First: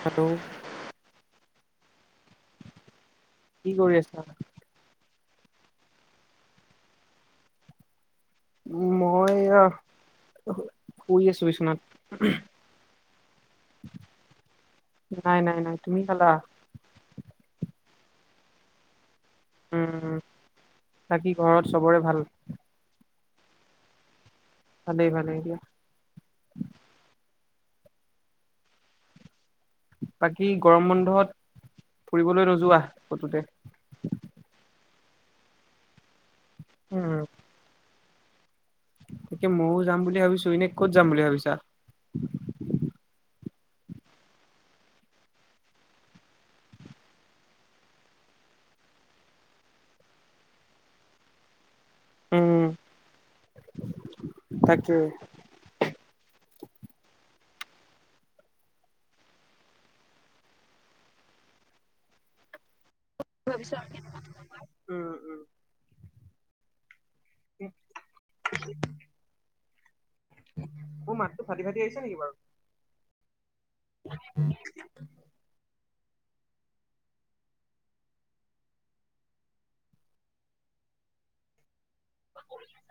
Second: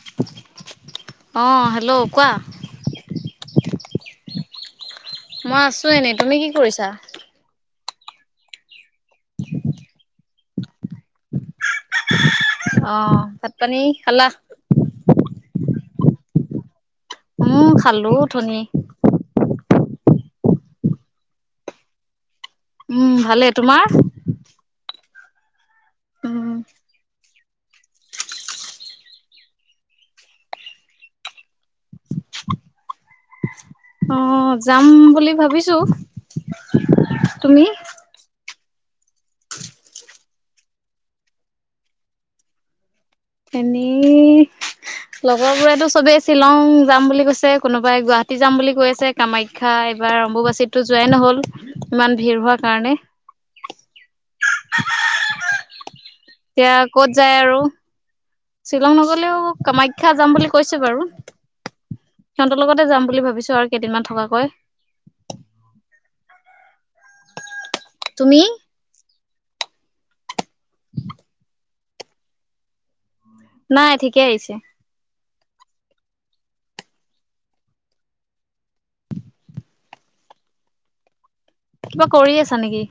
Hello অঁ hello কোৱা? কি কৰি আছা? মই আছো এনে তুমি কি কৰিছা মই শুই আছো বিচনাত অ ভাত পানী খালা? নাই নাই নাই তুমি খালা? উম খালো অথনি উম বাকী ঘৰত চবৰে ভাল উম ভালে তোমাৰ? ভালেই-ভালেই দিয়া উম বাকী গৰম বন্ধত ফুৰিবলৈ নোযোৱা কতো। অ যাম বুলি ভাবিছো উম তুমি? তাকে ময়ো যাম বুলি ভাবিছোঁ এনে কত যাম বুলি ভাবিছা এনেই লগৰবোৰেতো চবেই শ্বিলং যাম বুলি কৈছে কোনোবাই গুৱাহাটী যাম বুলি কৈ আছে কামাখ্যাই এইবাৰ অম্বুবাচিততো যোৱাই নহ'ল ইমান ভিৰ উম হোৱাৰ কাৰণে তাকে। এতিয়া ক'ত যায় আৰু শ্বিলং নগলেও কামাখ্যা যাম বুলি কৈছে বাৰু সিহঁতৰ লগতে যাম বুলি ভাবিছো আৰু কেইদিনমান থকাকৈ উম উম। তুমি মোৰ মাতটো ফাটি ফাটি আহিছে নেকি বাৰু নাই ঠিকে আহিছে। কিবা কৰি আছা নেকি?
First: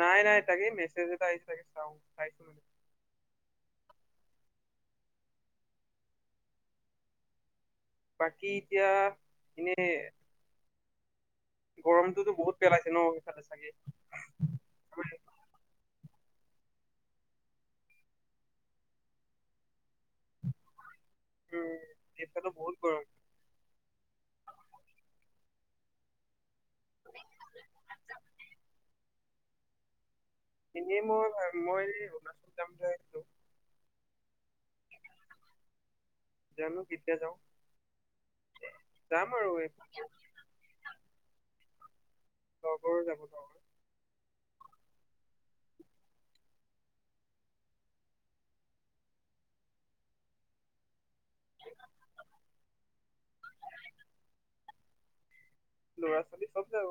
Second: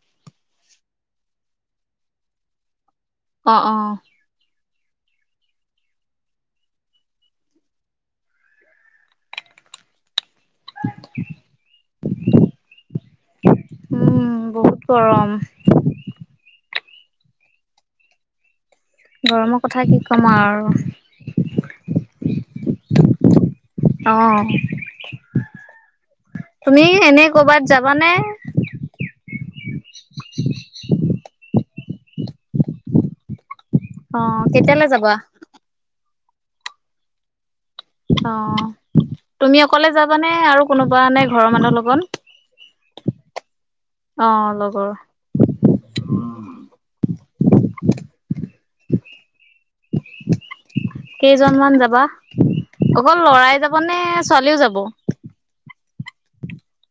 নাই নাই মেছেজ এটা আহছে তে চাও চাইছো অ অ বাকী এতিয়া এনেই [unintelligible] গৰমটোতো বহুত পেলাইছে ন এইফালে উম বহুত চাগে গৰম গৰমৰ কথা কি ক'ম আৰু উম এতিয়াটো বহুত গৰম অ তুমি এনে কৰবাত যাবানে এনেই মই মই অৰুণাচল যাম লৈ আহিছো অ কেতিয়ালৈ যাবা জানো কিতিয়া যাও। অ তুমি অকলে যাবানে আৰু কোনোবা নে ঘৰৰ মানুহৰ লগৰ যাব লগৰ লগত অ লগৰ [unintelligible] কেইজনমান যাবা অকল লৰাই যাব নে ছোৱালীও যাব ল'ৰা ছোৱালী চব যাব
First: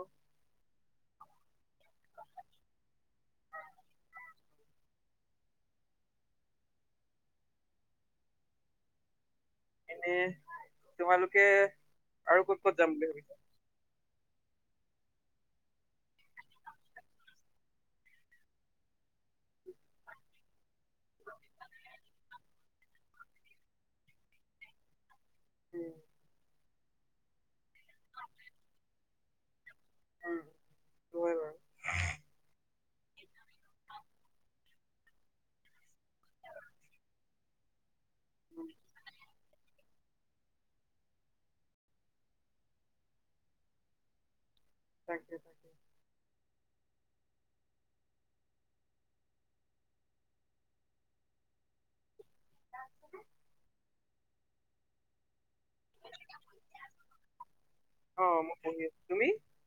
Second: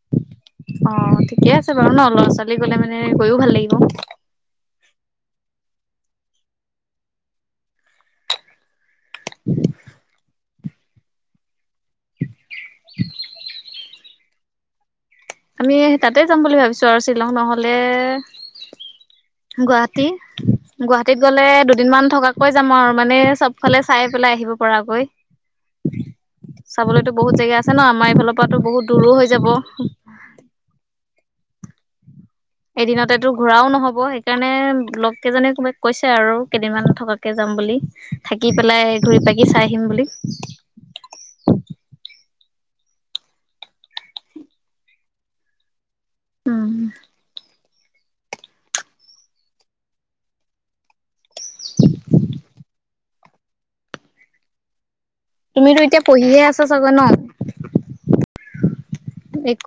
অ ঠিকে আছে বাৰু ন ল'ৰা ছোৱালী গলে মানে গৈও ভাল লাগিব এনে তোমালোকে আৰু ক'ত ক'ত যাম বুলি ভাবিছা আমি তাতে যাম বুলি ভাবিছো আৰু শ্বিলং নহলে [unintelligible] গুৱাহাটী গুৱাহাটীত গ'লে দুদিন মান থকাকৈ যাম আৰু মানে চব ফালে চাই পেলাই আহিব পৰাকৈ উম চাবলৈতো বহুত জাগা আছে ন আমাৰ এইফালৰ পৰা বহুত দূৰো হৈ যাব উম হয় বাৰু এদিনতেতো ঘূৰাও নহব সেইকাৰণে লগ কেইজনে কোবাক কৈছে আৰু কেইদিনমান থকাকে যাম বুলি থাকি উম পেলাই ঘূৰি পাকি চাই আহিম বুলি [unintelligible] তাকে উম [unintelligible] তুমিতো এতিয়া পঢ়িহে আছা ছাগৈ ন অ মই পঢ়ি আছো তুমি এক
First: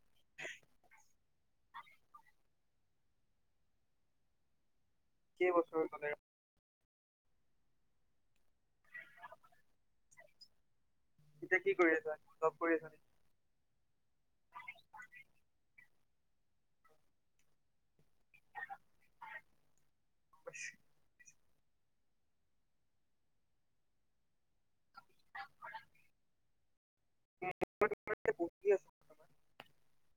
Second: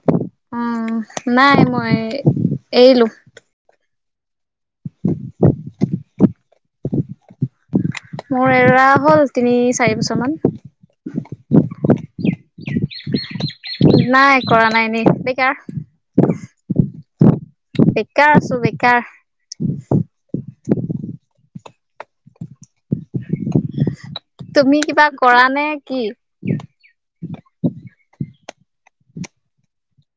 উম নাই মই এৰিলো কেই বছৰ পলে মোৰ এৰা হ'ল তিনি চাৰি বছৰ মান এতিয়া কি কৰি আছা জপ কৰি আছা নেকি নাই কৰা নাই নি বেকাৰ বেকাৰ আছো বেকাৰ তুমি কিবা কৰা নে কি [unintelligible] বৰ্তমান।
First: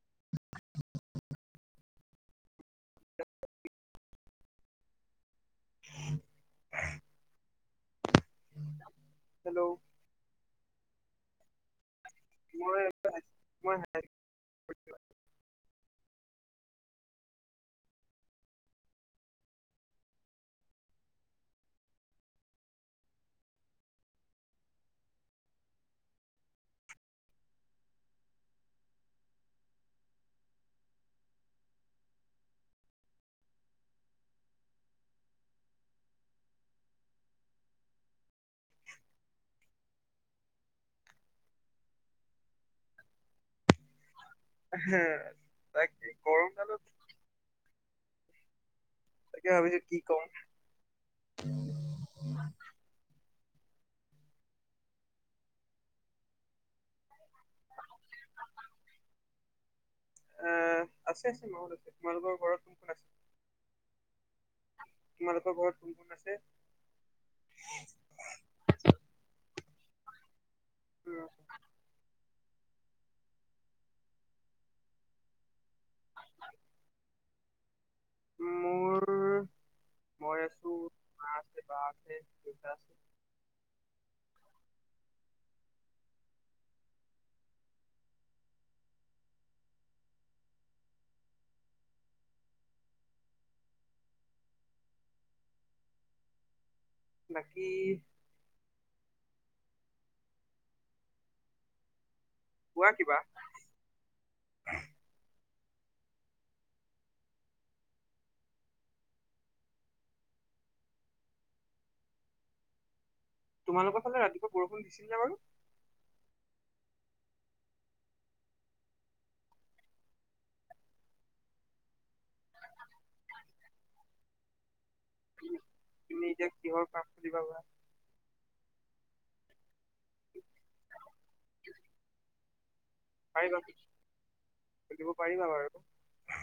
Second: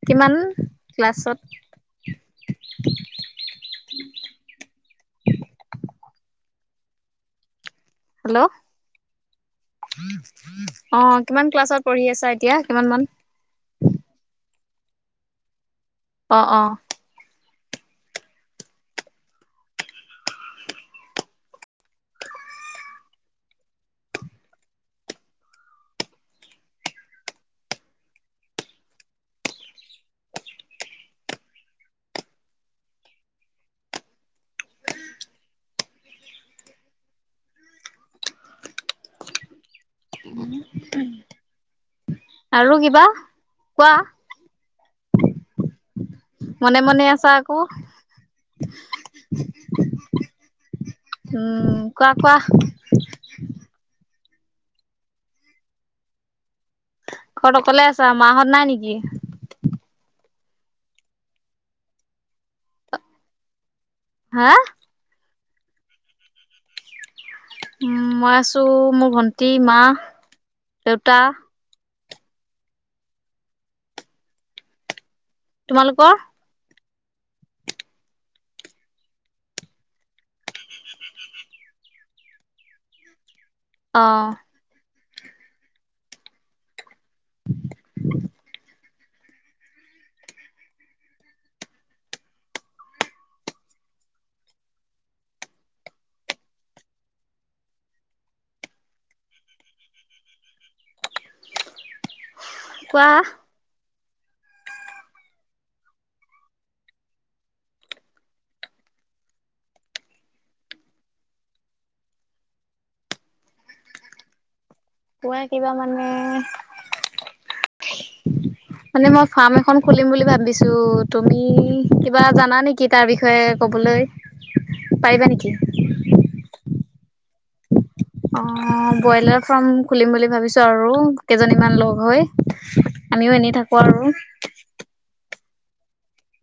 কিমান ক্লাছত [unintelligible] হেল্ল' হেল্ল' অ কিমান ক্লাছত পঢ়ি আছা এতিয়া মই কিমান মান মই [inaudible] অ অ আৰু কিবা কোৱা হ তাকেই মনে মনে আছা আকৌ তাকে ভাবিছো কি ক'ম [inaudible] উম কোৱা কোৱা [inaudible] ঘৰত অকলে আছা মাহঁত নাই নেকি উম আছে তোমালোকৰ ঘৰত কোন কোন আছে হা তোমালোকৰ ঘৰত কোন কোন আছে উম মই আছো মোৰ ভন্টি মা দেউতা উম তোমালোকৰ মোৰ মই আছো মা আছে বা আছে দেউতা আছে অ বাকী কোৱা কিবা তোমালোকৰ ফালে ৰাতিপুৱা বৰষুণ দিছিল নে বাৰু কোৱা কিবা মানে [inaudible] মানে মই ফাৰ্ম এখন খুলিম বুলি ভাবিছো তুমি কিবা জানা নেকি তাৰ বিষয়ে ক'বলৈ পাৰিবা নেকি তুমি এতিয়া কিহৰ ফাৰ্ম খুলিবা বা অ ব্ৰইলাৰ ফাৰ্ম খুলিম বুলি ভাবিছো আৰু কেইজনীমান লগ হৈ আমিও এনেই পাৰিবা থাকো আৰু খুলিব পাৰিবা বাৰু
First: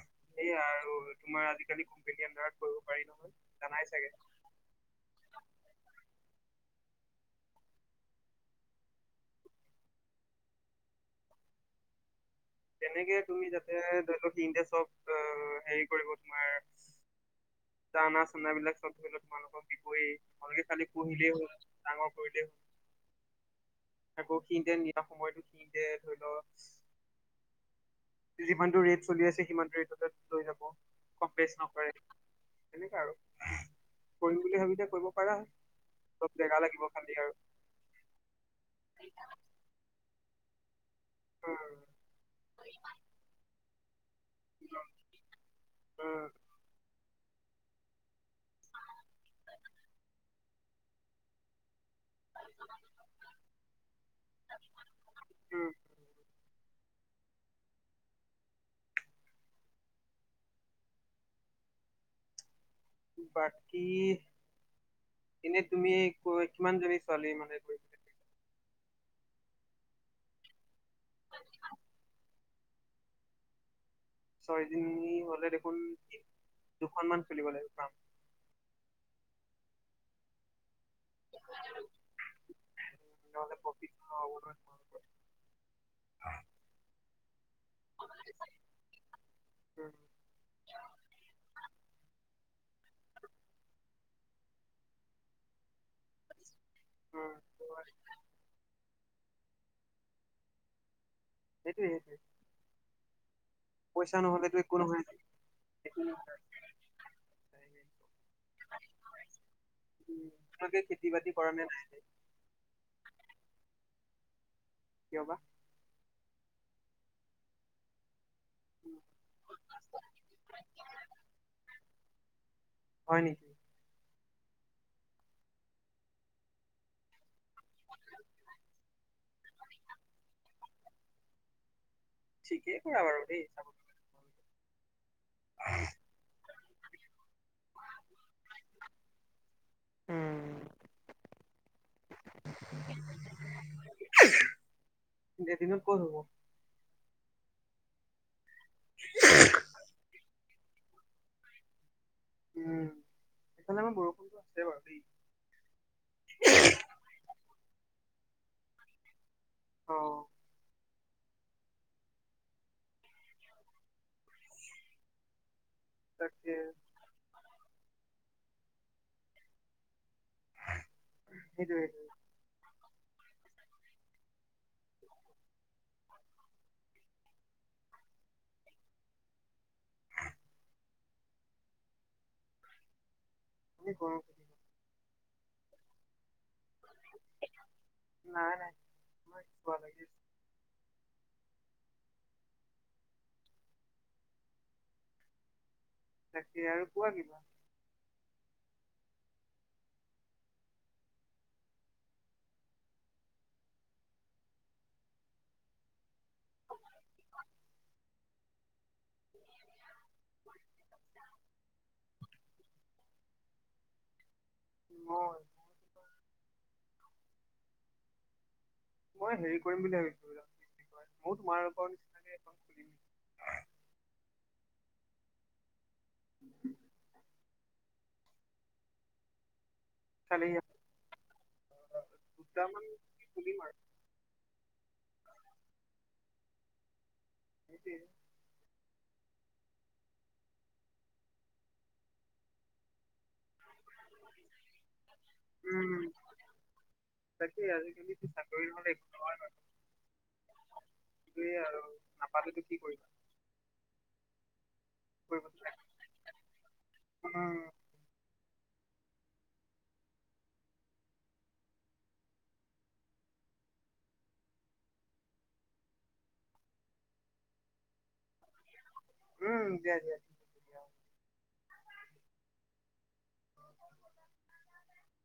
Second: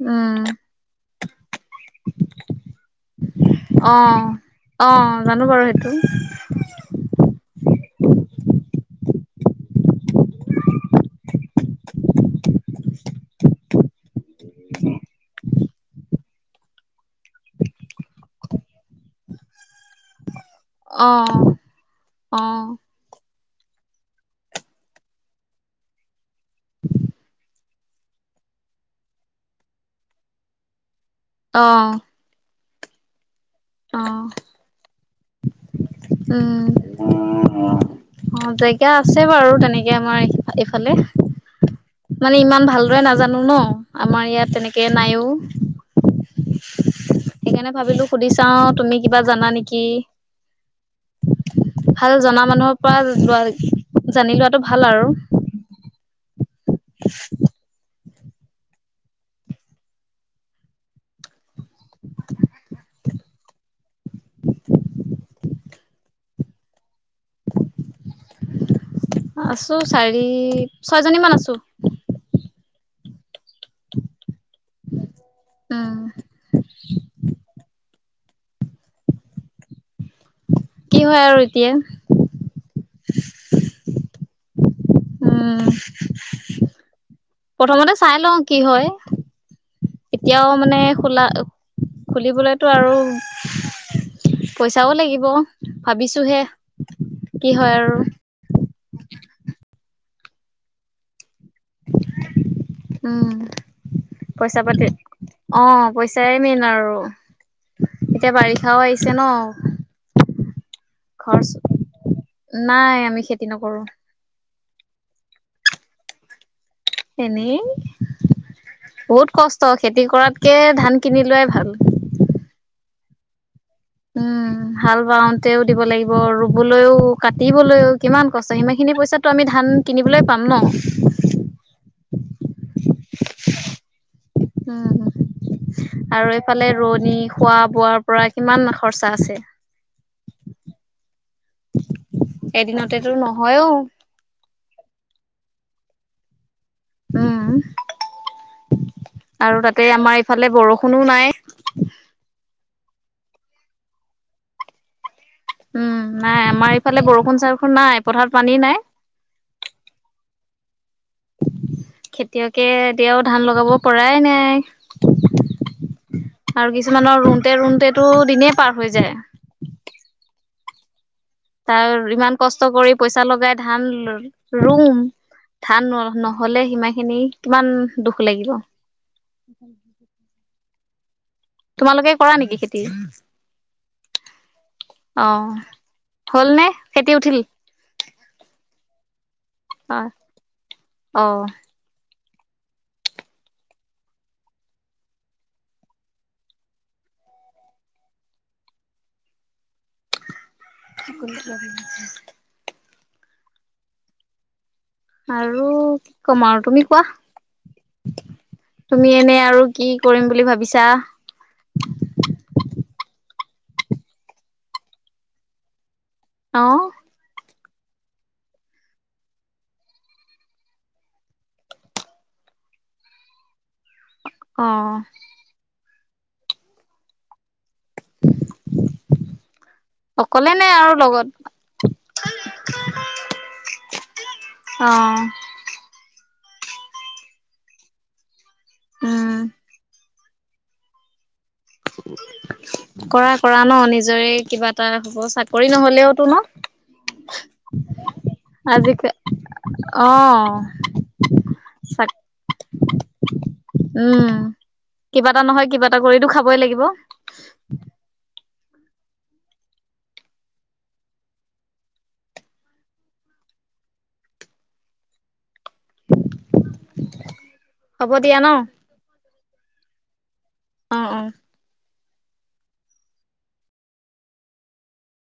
উম সেয়া আৰু তোমাৰ আজিকালি কোম্পেনী আন্দাৰত কৰিব পাৰি জানাই অ চাগে অ জানো বাৰু সেইটো [inaudible] তেনেকে তুমি যাতে ধৰি লও সিঁহতে চব হেৰি কৰিব তোমাৰ ডানা চানা বিলাক চব ধৰি লও তোমালোকক দিবই ভালকে খালি পুহিলেই হ'ল অ', ডাঙৰ কৰিলেই অ', হ'ল আকৌ সিতে নিয়া সময়তো সিতে ধৰি লও যিমানটো ৰেট চলি আছে সিমানটো ৰেটতে লৈ যাব কম বেচ নকৰে অ', তেনেকুৱা আৰু অ', কৰিম বুলি ভাবিলে কৰিব পাৰা অলপ জেগা উম লাগিব খালি আৰু। অ জেগা আছে বাৰু তেনেকে আমাৰ এইফালে উম মানে ইমান ভালদৰে নাজানো ন আমাৰ ইয়াত তেনেকে নাইও উম, সেইকাৰণে ভাবিলো সুধি চাওঁ তুমি কিবা জানা নেকি [inaudible] ভাল জনা মানুহৰ পৰা লোৱা জানি লোৱাটো ভাল আৰু উম। [inaudible] [unintelligible] বাকী এনে তুমি ক কিমান জাবিছা। কালি মানে গৈ। আ চাৰি ছয়জনী মান আছো। ছয়দিন হলে দেখোন উম, দুখনমানান খুলিব লাগিব। কি হয় আৰু এতিয়া নহ'লে প্ৰফিট নহ'ব নহয় তোমালোকৰ। উম প্ৰথমতে চাই লওঁ কি হয়। উম, এতিয়াও মানে খোলা খুলিবলেতো আৰু পইচাও লাগিব ভাবিছোহে উম, কি হয় আৰু সেইটোৱেই সেইটোৱেই। উম পইচা পাতি নহয়। অ একো পইচাই নহয়। মেইন আৰু এতিয়া বাৰিষাও আহিছে ন উম, তোমালোকে খেতি বাতি খৰচ কৰা নে নাই নাই আমি খেতি নকৰো। কিয় বা? এনেই উম, বহুত কষ্ট খেতি কৰাতকে ধান কিনি লোৱাই ভাল। হয় নেকি। অ হাল বাওতেও দিব লাগিব ৰুবলৈও কাটিবলৈও কিমান কষ্ট সিমান খিনি পইচাটো আমি ধান কিনিবলৈ পাম ন। [unintelligible] ঠিকেই কৰা বাৰু দেই চাব। উম আৰু এইফালে ৰোৱনী খোৱা বোৱাৰ পৰা কিমান খৰচা আছে। উম। এদিনতেটো নহয়ও এদিনত ক'ত হব। উম আৰু তাতে আমাৰ ইফালে বৰষুণ,। কোনো নাই। উম সেইফালে আমাৰ বৰষুণটো আছে বাৰু দেই। উম নাই আমাৰ এইফালে বৰষুণ চৰষুণ নাই পথাৰত পানী নাই। অ। খেতিয়কে এতিয়াও ধান লগাব পৰাই নাই। তাকে আৰু কিছুমানৰ ৰুওঁতে ৰুওঁতেতটো দিনে পাৰ হৈ যায়। সেইটোৱে তাৰ ইমান কষ্ট কৰি পইচা লগাই ধান ৰুম। ধান ন নহলে সিমা খিনি কিমান দুখ লাগিব। [unintelligible] তোমালোকে কৰা নেকি খেতি? কি কৰো। অ হ'ল নে খেতি উঠিল! নাই নাই মই চোৱা অ লাগি অ। তাকে আৰু কোৱা কিবা। কোন দখত। আৰু কমাও তুমি কোৱা। তুমি এনে আৰু কি কৰিম বুলি ভাবিছা। মই,। অহ। মই হেৰি কৰিম বুলি ভাবিছো কি কয় মই তোমাৰ লোকৰ নিচিনাকে এখন খুলি। [unintelligible] অ। উ [unintelligible] খালি অকলে নাই আৰু লগত। দুটামান খুলিম আৰু অহ। উম [inaudible] উম কৰা কৰা ন নিজৰে কিবা এটা হ'ব চাকৰি নহলেওতো ন তাকেই আজি কালি টো চাকৰি আজি নহলে অ সেইটোয়ে আৰু চাক নাপালোতো কি কৰিবা। উম কিবা এটা কৰিব নহয় কিবা এটা কৰিতো খাবই লাগিব। উম হ'ব দিয়া ন। উম দিয়া দিয়া। অ অ।